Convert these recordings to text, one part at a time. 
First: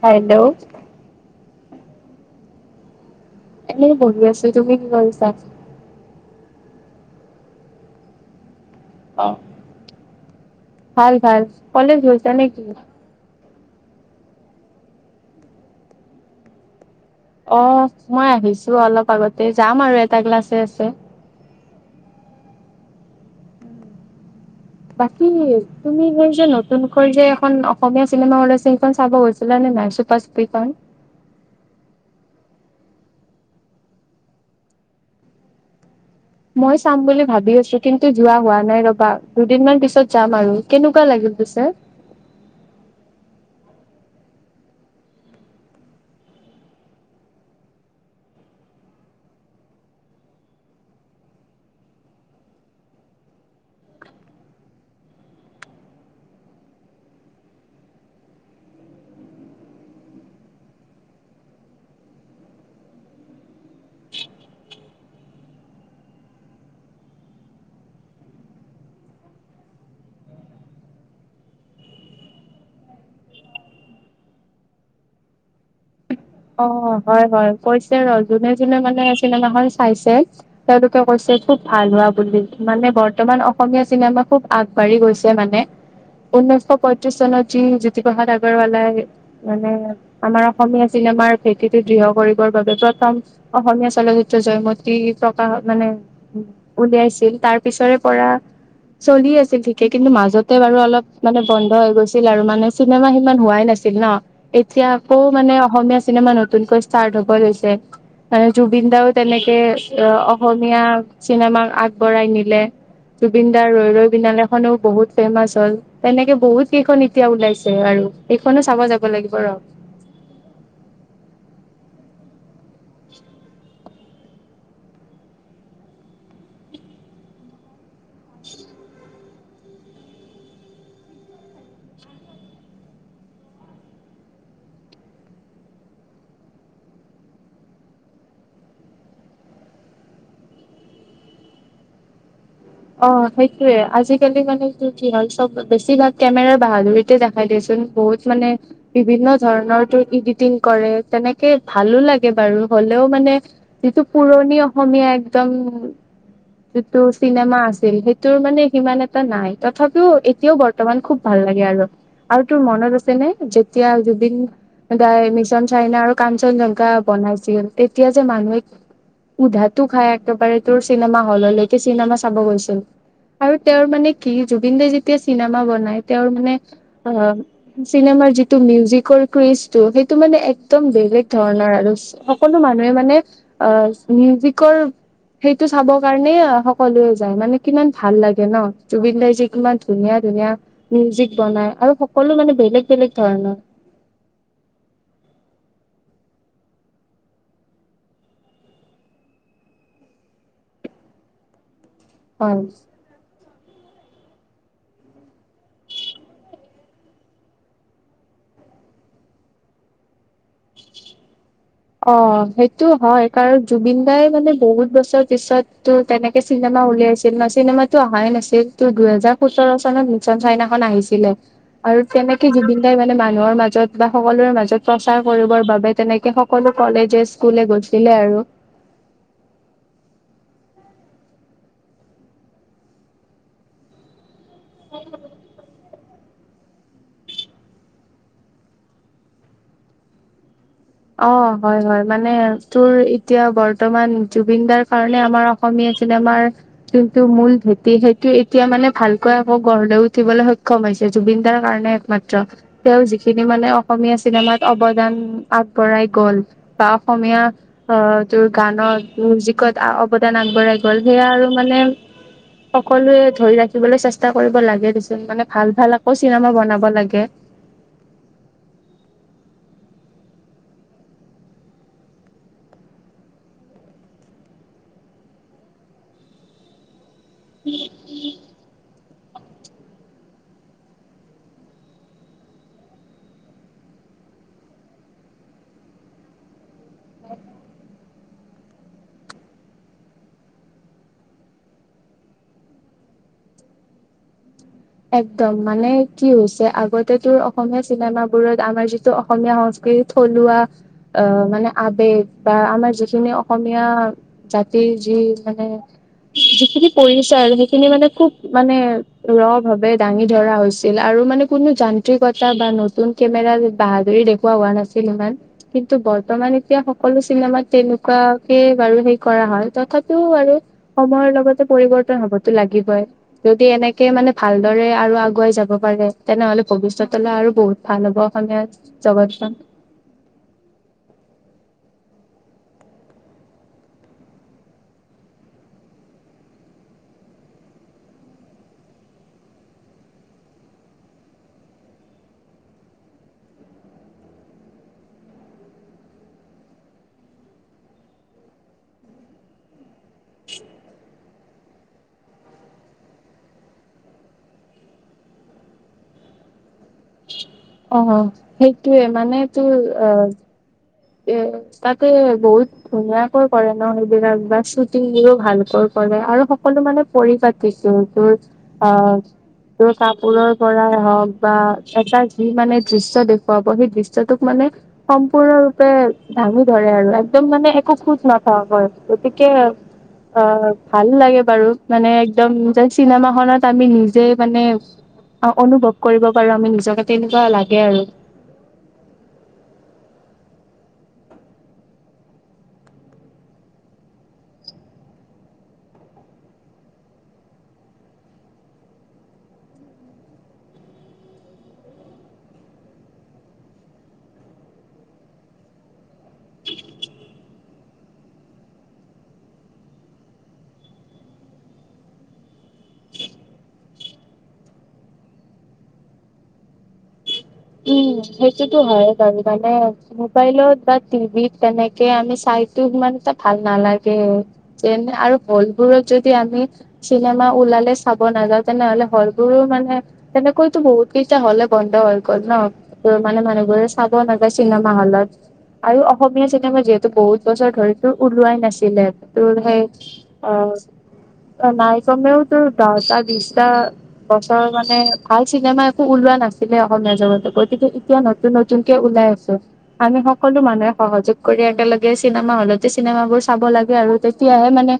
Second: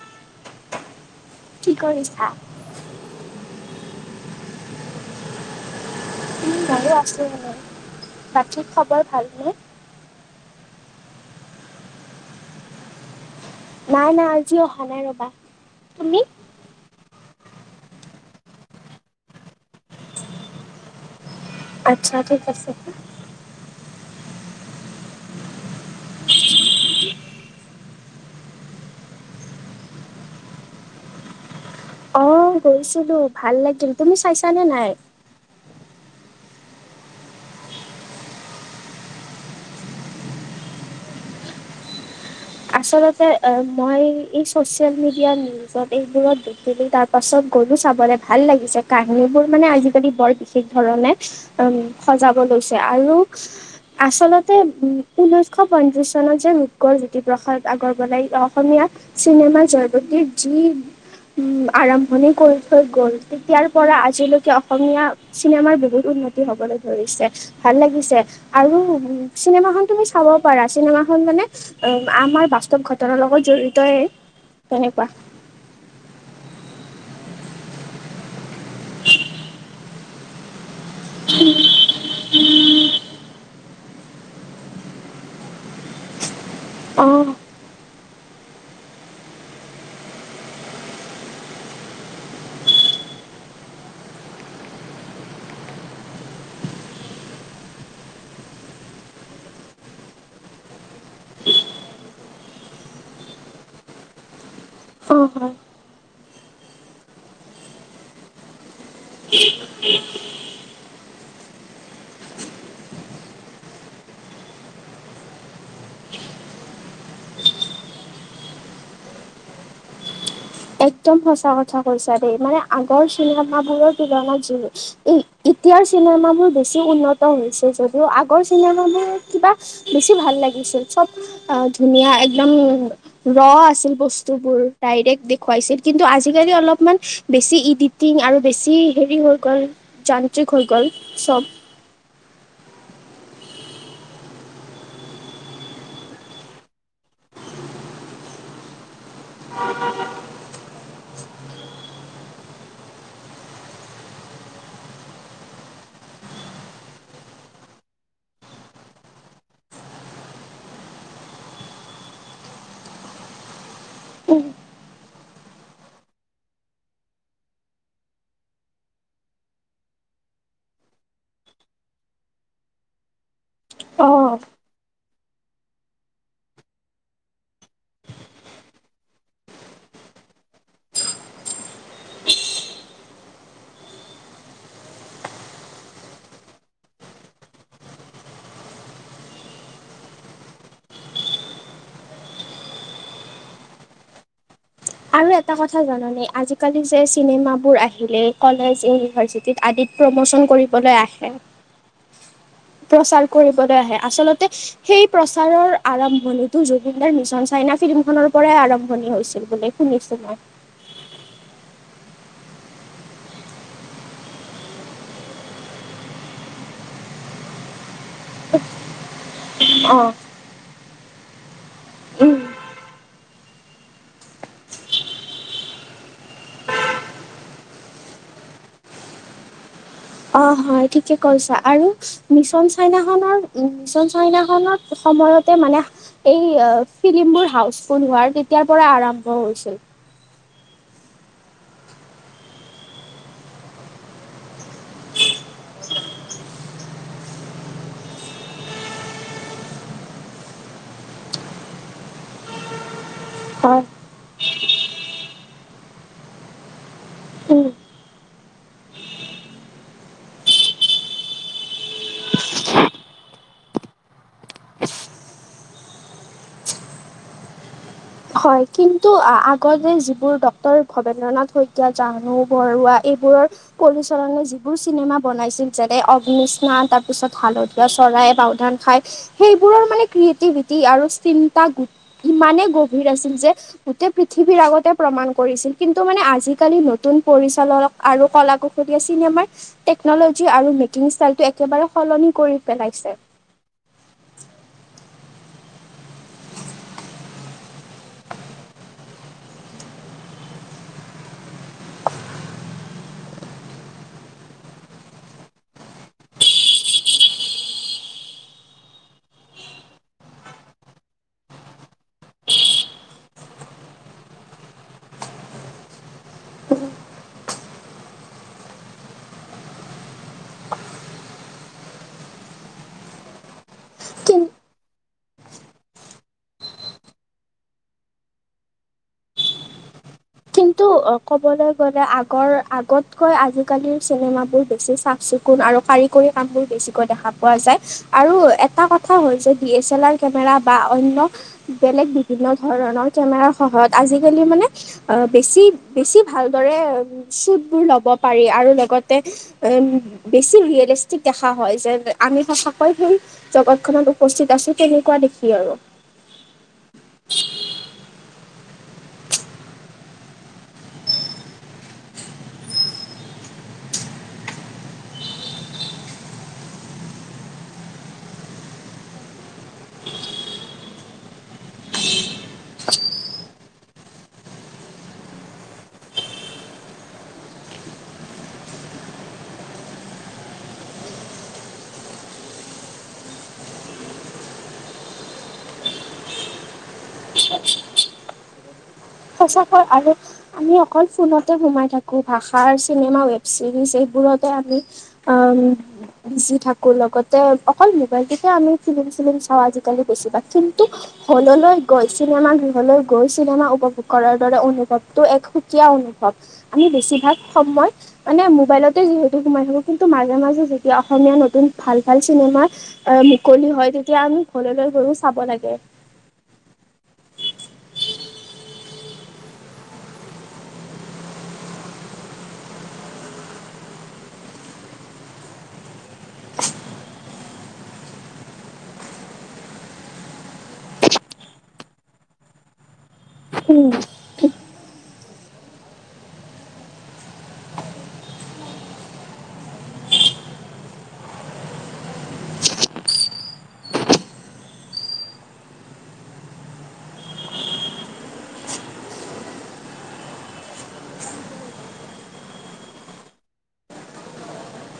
বাইদেউ। কি কৰিছা? এনে বহি আছো তুমি কি কৰিছা? উম ভালে আছো বাৰু বাকি খবৰ অ'। ভালনে? ভাল ভাল কলেজ গৈছা নেকি? নাই নাই আজি অহা নাই ৰবা তুমি? অ মই আহিছো অলপ আগতে যাম আৰু এটা ক্লাছে আছে। আচ্ছা ঠিক আছে। বাকী তুমি এই যে নতুনকৈ যে এখন অসমীয়া চিনেমা ওলাইছে সেইখন চাব গৈছিলা নে নাই। পাচপিপাং। অ গৈছিলো ভাল লাগিল তুমি চাইছানে নাই? মই চাম বুলি ভাবি আছো কিন্তু যোৱা হোৱা নাই ৰবা দুদিনমান পিছত যাম আৰু কেনেকুৱা লাগিল পিছে। আচলতে মই এই চচিয়েল মিডিয়া। তাৰ পিছত এইবোৰত দেখিলো তাৰ পাছত গলো চাবলৈ ভাল লাগিছে কাহিনী বোৰ মানে আজিকালি বৰ বেচি, ঠিক ধৰণে উম সজাব লৈছে আৰু, আচলতে উ ঊনৈশ পনছাচ চনত যে ৰূপকোঁৱৰ জুতি প্ৰসাদ আগৰৱালাই অসমীয়া চিনেমা জয়মতীৰ যি, আৰম্ভণি কৰি থৈ গ'ল তেতিয়াৰ পৰা আজিলৈকে অসমীয়া, চিনেমাৰ বহুত উন্নতি হবলৈ ধৰিছে। ভাল লাগিছে আৰু চিনেমাখন তুমি চাব পাৰা চিনেমা খন মানে, আমাৰ বাস্তৱ ঘটনাৰ লগত জড়িতই তেনেকুৱা। অ হয় হয় কৈছে ৰ যোনে যোনে মানে চিনেমাখন চাইছে। তেওঁলোকে কৈছে খুব ভাল হোৱা বুলি মানে বৰ, বৰ্তমান অসমীয়া চিনেমা খুব আগবাঢ়ি গৈছে মানে ঊনৈশ অ পয়ত্ৰিশ চনত। জ্যোতিপ্ৰসাদ আগৰৱালাই মানে আমাৰ অসমীয়াত। চিনেমাৰ ভেটিটো দৃঢ় কৰিবৰ বাবে প্ৰথম, অসমীয়া চলচ্চিত্ৰ জয়মতী প্ৰকাশ মানে, উলিয়াইছিল তাৰ পিছৰে পৰা। চলি আছিল ঠিকে কিন্তু মাজতে বাৰু অলপ মানে বন্ধ হৈ গৈছিল আৰু মানে চিনেমা সিমান হোৱাই নাছিল। ন, এতিয়া অ আকৌ হয় মানে অসমীয়া চিনেমা নতুনকৈ ষ্টাৰ্ট হ'ব লৈছে। জুবিন দাও, তেনেকে অসমীয়া চিনেমাক আগবঢ়াই নিলে। জুবিন দাৰ ৰৈ ৰৈ বিনালে খনো বহুত ফেমাচ হ'ল। তেনেকে বহুত কেইখন এতিয়া ওলাইছে আৰু এইখনো চাব যাব লাগিব ৰহ। একদম সঁচা কথা কৈছা দেই, মানে আগৰ চিনেমাবোৰৰ তুলনাত য এতিয়াৰ চিনেমাবোৰ বেছি উন্নত হৈছে যদিও, আগৰ চিনেমাবোৰ কিবা বেছি ভাল লাগিছিল, চব অ, ধুনীয়া একদম ৰ, আছিল বস্তু বোৰ, ডাইৰেক্ট খুৱাইছিল কিন্তু আজিকালি অলপমান, বেছি ইডিটিং আৰু বেছি হেৰি হৈ গ'ল। যান্ত্ৰিক হৈ গ'ল, চব। অ, সেইটয়ে আজিকালি মানে কি কি হ'ল চব, বেছিভাগ কেমেৰাৰ বাহাদুৰিতে দেখাই দিয়েচোন বহুত। মানে বিভিন্ন ধৰণৰ তোৰ ইডিটিং কৰে, তেনেকে ভালো লাগে বাৰু হ'লেও মানে যিটো পুৰণি অসমীয়া একদম, যিটো চিনেমা আছিল সেইটোৰ মানে সিমান এটা নাই, তথাপিও এতিয়াও বৰ্তমান খুব ভাল লাগে আৰু। আৰু তোৰ মনত আছে নে, যেতিয়া জুবিন দাই, মিছন চাইনা আৰু কাঞ্চনজংঘা বনাইছিল, তেতিয়া যে মানুহে উধাতো খাই একেবাৰে তোৰ চিনেমা হ'ললৈকে চিনেমা চাব গৈছি অ, আৰু তেওঁৰ অ মানে কি জুবিন দাই যেতিয়া চিনেমা বনাই, তেওঁৰ মানে, আহ চিনেমাৰ যিটো মিউজিকৰ ক্ৰিচটো সেইটো মানে একদম বেলেগ ধৰণৰ আৰু। সকলো মানুহে মানে, আহ মিউজিকৰ সেইটো চাব কাৰণে সকলোৱে যায় মানে কিমান ভাল লাগে ন, জুবিন দাৰ যে কিমান ধুনীয়া ধুনীয়া মিউজিক বনাই আৰু সকলো মানে বেলেগ বেলেগ ধৰণৰ। আৰু এটা কথা জানানে, আজিকালি যে চিনেমাবোৰ আহিলে কলেজ, ইউনিভাৰ্চ ত, আদিত প্ৰমোচন কৰিবলৈ আহে। হয়। প্ৰচাৰ কৰিবলৈ আহে, আচলতে সেই প্ৰচাৰৰ আৰম্ভণিটো জুবিন দাৰ মিছন চাইনা, ফিল্ম খনৰ পৰাই আৰম্ভণি হৈছিল বুলি শুনিছো মই। অ, সেইটো হয়, কাৰণ জুবিন দাই মানে বহুত বছৰ পিছত তো তেনেকে চিনেমা উলিয়াইছিল ন, চিনেমাতো অহাই নাছিল তোৰ দুহেজাৰ সোতৰ চনত অ', মিছন চাইনাখন, আহিছিলে। আৰু উম তেনেকে জুবিন দাই মানে মানুহৰ মাজত বা সকলোৰে মাজত, প্ৰচাৰ কৰিবৰ বাবে তেনেকে সকলো কলেজে, স্কুলে গৈছিলে আৰু। অ, হয় ঠিকে কৈছা আৰু মিছন চাইনাখনৰ, মিছন চাইনা খনত সময়তে মানে এই ফিল্ম বোৰ হাউছফুল হোৱাৰ তেতিয়াৰ পৰা আৰম্ভ হৈছিল। অ, হয় হয় মানে তোৰ এতিয়া বৰ্তমান জুবিন দাৰ কাৰণে আমাৰ অসমীয়া চিনেমাৰ কিন্তু মূল ভেটি সেইটো এতিয়া মানে ভালকৈ আকৌ গড় লৈ উঠিবলে সক্ষম হৈছে, জুবিন দাৰ কাৰণে। মাত্ৰ, তেওঁ যিখিনি মানে হয় অসমীয়া চিনেমাত অৱদান পাঠ বঢ়াই গ'ল বা অসমীয়া উম অ, তোৰ গানত মিউজিকত, অৱদান আগবঢ়াই গ'ল সেয়া আৰু মানে সকলোৱে ধৰি ৰাখিবলৈ চেষ্টা কৰিব লাগে দেচোন, মানে ভাল ভাল আকৌ চিনেমা বনাব লাগে। হয়, কিন্তু আ-আগতে যিবোৰ ডাক্তৰ ভবেন্দ্ৰনাথ শইকীয়া, জাহ্নু বৰুৱা এইবোৰৰ পৰিচলনে যিবোৰ চিনেমা বনাইছিল যেনে অভিনিষ্ণা তাৰ তাৰপিছত হালধীয়া চৰাই বাও ধান খাই। সেইবোৰৰ মানে ক্ৰিয়েটিভিটি আৰু চিন্তা ইমানে গ ভিৰ আছিল যে গোটেই পৃথিৱীৰ আগতে প্ৰমাণ কৰিছিল কিন্তু মানে আজিকালি ন নতুন পৰিচালক আৰু ক'লা কুঁহুদীয়া চিনেমাৰ টেকনলজি আৰু মেকিং ষ্টাইলটো একেবাৰে সলনি কৰি পেলাইছে। একদম মানে কি হৈছে আগতে তোৰ অসমীয়া চিনেবোৰত আমাৰ যিটো অসমীয়া সংস্কৃ সংস্কৃতি কি থলুৱা অহ, মানে আৱেগ বা আমাৰ যিখিনি অসমীয়া জাতিৰ যি মানে যিখিনি কৰিছে আৰু। সেইখিনি মানে খুব মানে ৰব ভাৱে দাঙি ধৰা হৈছিল, আৰু মানে কোনো যান্ত্ৰিকতা বা নতুন কেমেৰাৰ বাহাদুৰি দেখুওৱা হোৱা নাছিল। [unintelligible] কিন্তু বৰ্তমান এতিয়া সকলো চিনেমাত তেনেকুৱাকেই বাৰু সেই কৰা হয়, তথাপিও বাৰু সময়ৰ লগতে পৰিৱৰ্তন হ'বতো লাগিবই, যদি এনেকেই মানে কিন্তু ভালদৰে আৰু আগুৱাই যাব পাৰে, তেনেহলে ভৱিষ্যতলৈ আৰু বহুত ভাল হ'ব অসমীয়া জগতখন। কিন্তু, ক'বলৈ গ'লে আগৰ-আগতকৈ আজিকালিৰ চিনেমাবোৰ বেছি চাফ চিকুণ আৰু কাৰিকৰী কামবোৰ বেছিকৈ দেখা পোৱা যায়। আৰু এটা কথা হ'ল যে, দি এচ লাৰ কেমেৰা বা অন্য বেলেগ বিভিন্ন ধৰণৰ কেমেৰাৰ সহায়ত, আজিকালি মানে অহ, বেছি-বেছি ভালদৰে শ্বুটবোৰ ল'ব পাৰি আৰু লগতে উম, বেছি ৰিয়েলিষ্টিক দেখা হয়, যেন আমি সচাকৈ সেই জগতখনত উপস্থিত আছো, তেনেকুৱা দেখি আৰু। অহ, সেইটোৱে মানে, তোৰ অহ, এহ, তাতো বহুত ধুনীয়াকৈ কৰে ন' সেইবিলাক বা শ্বুটিংও ভালকৈ কৰে, আৰু সকলো মানে পৰিপাতিকৈ, তোৰ আহ, তোৰ কাপোৰৰ পৰাই হওঁক, বা এটা যি মানে দৃশ্য দেখুৱাব, সেই দৃশ্যটোত মানে সম্পূৰ্ণৰূপে দাঙি ধৰে আৰু। একদম মানে একো খোট নথকাকৈ গতিকে, অহ, ভাল লাগে বাৰু, মানে একদম যেন চিনেমাখনত আমি নিজেই মানে অহ, অনুভৱ কৰিব পাৰোঁ আমি নিজকে, তেনেকুৱা লাগে আৰু। সচাকৈ আৰু আমি অকল ফোনতে সোমাই থাকো, ভাষাৰ চিনেমা, ৱেব চিৰিজ, এইবোৰতে আমি আম বিজি থাকো, লগতে অকল মোবাইলটোতে আমি ফিলিম চিলিম চাওঁ আজিকালি বেছিভাগ, কিন্তু হল'লৈ গৈ, চিনেমা গৃহলৈ গৈ, চিনেমা উপভোগ কৰাৰ দৰে অনুভৱটো এক সুকীয়া অনুভৱ, আমি বেছিভাগ সময় মানে মোবাইলতে যিহেতু সোমাই থাকো, কিন্তু মাজে মাজে যেতিয়া অসমীয়া নতুন ভাল-ভাল চিনেমা আহ, মুকলি হয়, তেতিয়া আমি হল'লৈ গৈও চাব লাগে। উম, সেইটোতো হয়ে বাৰু মানে মোবাইলত বা টিভিত, তেনেকে আমি চাইতো সিমান এটা ভাল নালাগে। যেন, আৰু হল'বোৰত যদি আমি চিনেমা ওলালে চাব নাযাওঁ, তেনেহ'লে হল'বোৰো মানে তেনেকৈতো বহুত কেইটা হল এ বন্ধ হ'ল। গ'ল ন' গৈ মানে উম মানুহবোৰে চাব নাযায় চিনেমা হলত। আৰু অসমীয়া চিনেমা যিহেতু বহুত বছৰ ধৰি তোৰ ওলোৱাই নাছিলে তোৰ সেই অ' অ' নাই কমেও তোৰ দহটা, বিছটা বছৰমানে ভাল চিনেমা একো ওলোৱা নাছিলে অসমীয়া জগতত গতিকে এতিয়া নতুন, নতনকে ওলাই আছোঁ। আমি সকলো মানুহে সহযোগ কৰি একেলগে চিনেমা হলতে চিনেমাবোৰ চাব লাগে আৰু তেতিয়াহে মানে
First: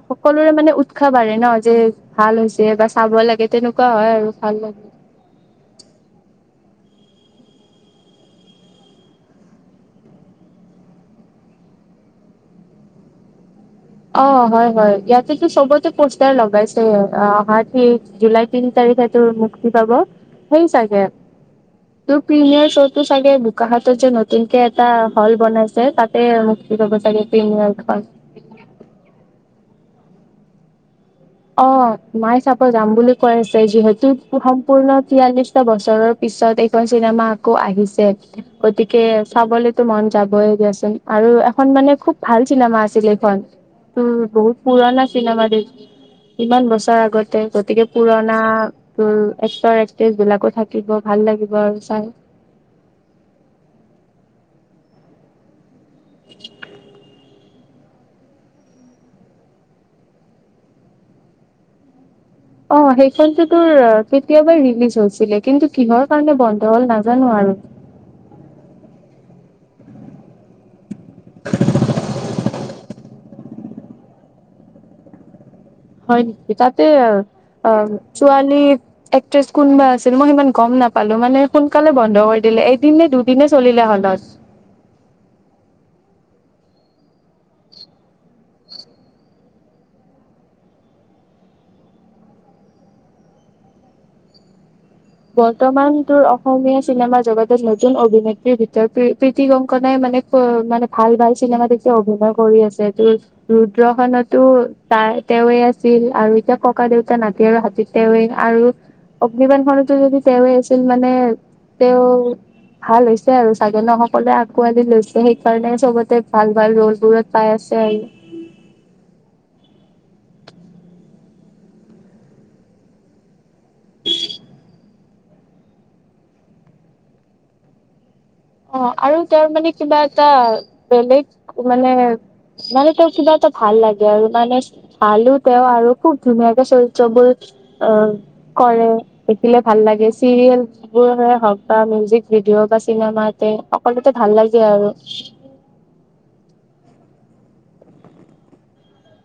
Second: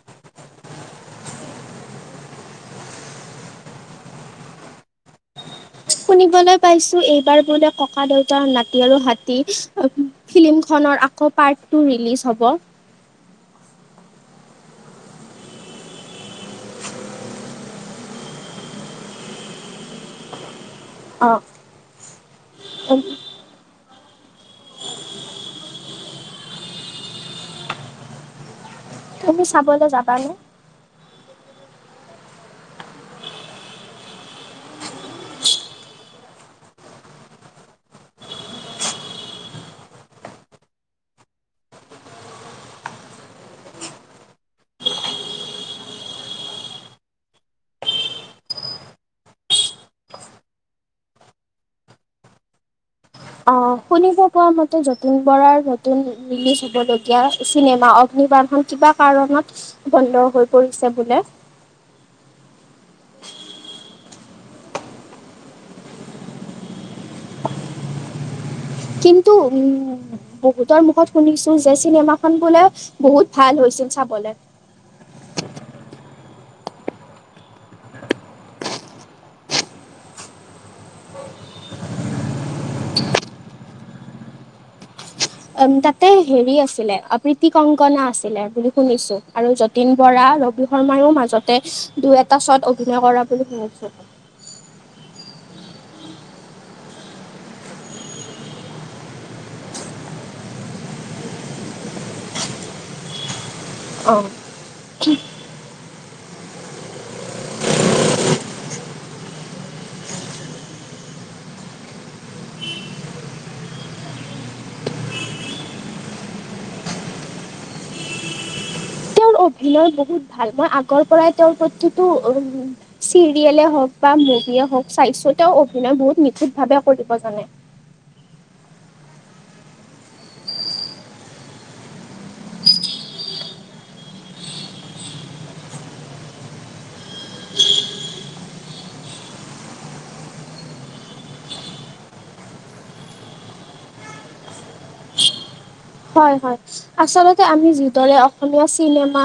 অ'সকলোৰে মানে উৎসাহ বাঢ়ে ন' যে ভাল হৈছে বা চাব লাগে তেনেকুৱা হয় আৰু ভাল লাগে। শুনিবলৈ পাইছো এইবাৰ বোলে ককা-দেউতা নাতি আৰু হাতী ফিল্মখনৰ আকৌ পাৰ্ট টু ৰিলিজ হ'ব অ'হয়, হয় ইয়াতেতো চবতে পোষ্টাৰ লগাইছে অ'অহা ত্ৰিছ জুলাইত তিনি তাৰিখে তোৰ মুক্তি পাব সেই চাগে অ', তোৰ প্ৰিমিয়াৰ চটো চাগে বোকাখাতত যে নতুনকে এটা হল বনাইছে তাত তে মুক্তি পাব চাগে প্ৰিমিয়াৰ খন। তুমি চাবলৈ যাবানে? অ'মাই চাব যাম বুলি কৈ আছে যিহেতু সম্পূৰ্ণ তিয়াল্লিছটা বছৰৰ পিছত এইখন চিনেমা আকৌ আহিছে গতিকে চাবলেতো মন যাবই দিয়াচোন আৰু এখন মানে খুব ভাল চিনেমা আছিল এইখন তোৰ বহুত পুৰণা চিনেমা দে ইমান বছৰ আগতে গতিকে পুৰণা উম, এক্টৰ, এক্ট্ৰেছ বিলাকো থাকিব ভাল লাগিব আৰু চাই। অ'শুনিব পৰা মতে যতিন বৰাৰ নতুন ৰিলিজ হ'বলগীয়া চিনেমা অগ্নিবান খন কিবা কাৰণত বন্ধ হৈ পৰিছে বোলে অ' সেইখনতো তোৰ কেতিয়াবাই ৰিলিজ হৈছিলে কিন্তু কিহৰ কাৰণে বন্ধ হ'ল নাজানো আৰু। কিন্তু উম, বহুতৰ মুখত শুনিছো যে চিনেমা খন বোলে বহুত ভাল হৈছিল চাবলে। হয় নেকি তাতো অ' অ' ছোৱালী এক্ট্ৰেছ কোনবা আছিল মই সিমান গম নাপালো মানে সোনকালে বন্ধ কৰি দিলে এদিন নে দুদিনে চলিলে হলত। উম, তাতে হেৰি আছিলে অ'প্ৰীতি কংকনা আছিলে বুলি শুনিছো আৰু য যতীন বৰা, ৰবি শৰ্মায়ো মাজতে দুই, এটা ছট অভিনয় কৰা বুলি শুনিছোঁ। বৰ্তমান তোৰ অসমীয়া চিনেমা জগতত নতুন অভিনেত্ৰীৰ ভিতৰত প্ৰী-প্ৰীতি কংকনাই মানে ত' মানে ভাল, ভাল চিনেমাত এতিয়া অভিনয় কৰি আছে তোৰ অ ৰুদ্ৰখনতো তাই তেওঁৱে আছ ছিল আৰু এতিয়া ককা দেউতা নাতি আৰু হাতীত তেৱেঁ আৰু অগ্নিবানখন যদি তেওঁৱে আছিল মানে, তেওঁ ভাল হৈছে আৰু চাগে ন সকলোৱে আঁকোৱালি লৈছে সেইকাৰণে চবতে ভাল ভাল ৰ'ল বোৰত‌ পাই আছে। তেওঁৰ অভিনয় বহুত ভাল মই আগৰ পৰাই তেওঁৰ প্ৰতিটো চিৰিয়েলে হ'ওক বা মুভিয়ে হ'ওক স্বাস্থ্য তেওঁ অভিনয় বহুত নিখুত ভাৱে কৰিব জানো? অ আৰু তেওঁৰ মানে কিবা এটা বেলেগ মানে মানে তোক কিবা এটা ভাল লাগে আৰু মানে আলু তেও আৰু খুব ধুনীয়াকে চৰিত বোৰ কৰি, কৰে, দেখিলে ভাল লাগে চিৰিয়েল [unintelligible] হওঁক বা মিউজিক ভিডিঅ বা চিনেমাতে সকলোতে ভাল লাগে আৰু হয় হয় আচলতে আমি যিদৰে অসমীয়া চিনেমা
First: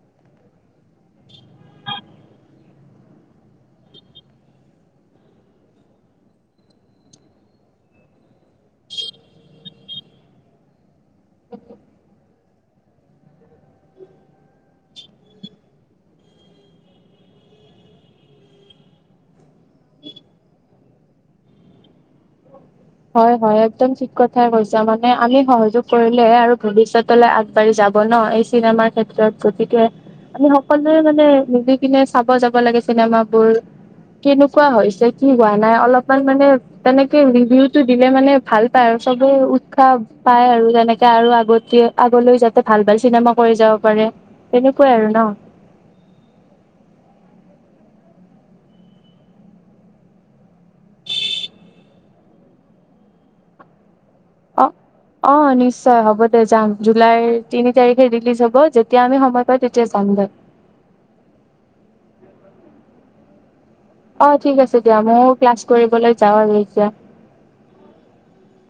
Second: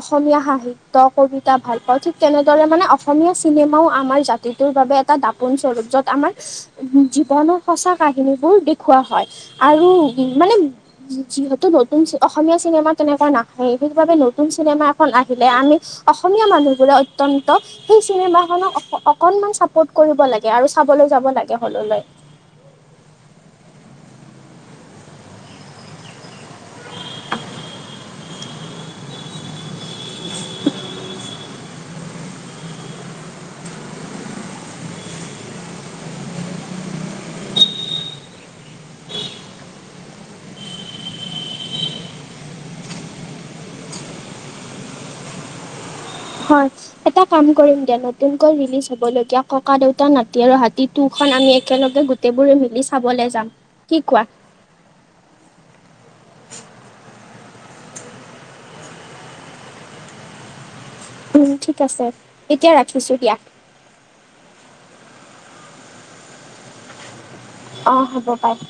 অসমীয়া সাহিত্য কবিতা ভাল পাওঁ ঠিক তেনেদৰে মানে অসমীয়া চিনেমাও আমাৰ জাত টোৰ বাবে এটা দাপোন স্বৰূপ যত আমাৰ জীৱনৰ সঁচা কাহিনীবোৰ দেখুওৱা হয় আৰু উ মানে যিহেতু নতুন অসমীয়া চিনেমা তেনেকুৱা নাহেই, সেইবাবে নতুন চিনেমা এখন আহিলে আমি অসমীয়া মানুহবোৰে অত্যন্ত সেই চিনেমা খনক অকনমান চাপৰ্ট কৰিব লাগে আৰু চাবলৈ যাব লাগে হললৈ। হয় হয় একদম ঠিক কথাই কৈছা। মানে আমি সহযোগ কৰিলেহে আৰু ভৱিষ্যত তলে আগবাঢ়ি যাব ন এই চিনেমাৰ ক্ষেত্ৰত গতিকে আমি সকলোৱে মানে মিলি কিনে যাব লাগে চিনেমাবোৰ। কেনেকুৱা হৈছে কি হোৱা নাই অলপমান মানে তেনেকে ৰিভিউট দিলে মানে ভাল পায় আৰু চবে উৎসাহ পায় আৰু তেনেকে আৰু আগতে আগলৈ যাতে ভাল ভাল চিনেমা কৰি যাব পাৰে তেনেকুৱাই আৰু ন। হয়। এটা কাম কৰিম দিয়া নতুনকৈ ৰিলিজ হ'ব লগীয়া ককা দেউতা নাতি আৰু হাতী টু খন আমি একেলগে গোট গোটেইবোৰে মিলি চাবলৈ যাম, কি কোৱা? অ', অ' নিশ্চয় হ'ব দে যাম জুলাইৰ তিনি তাৰিখে ৰিলিজ হ'ব যেতিয়া আমি সময় পাই তেতিয়া যাম দে। উম, ঠিক আছে এতিয়া ৰাখিছো দিয়া। অ' ঠিক আছে দিয়া ময়ও ক্লাছ কৰিবলৈ যাওঁ আৰু এতিয়া। অ' হ'ব পাই।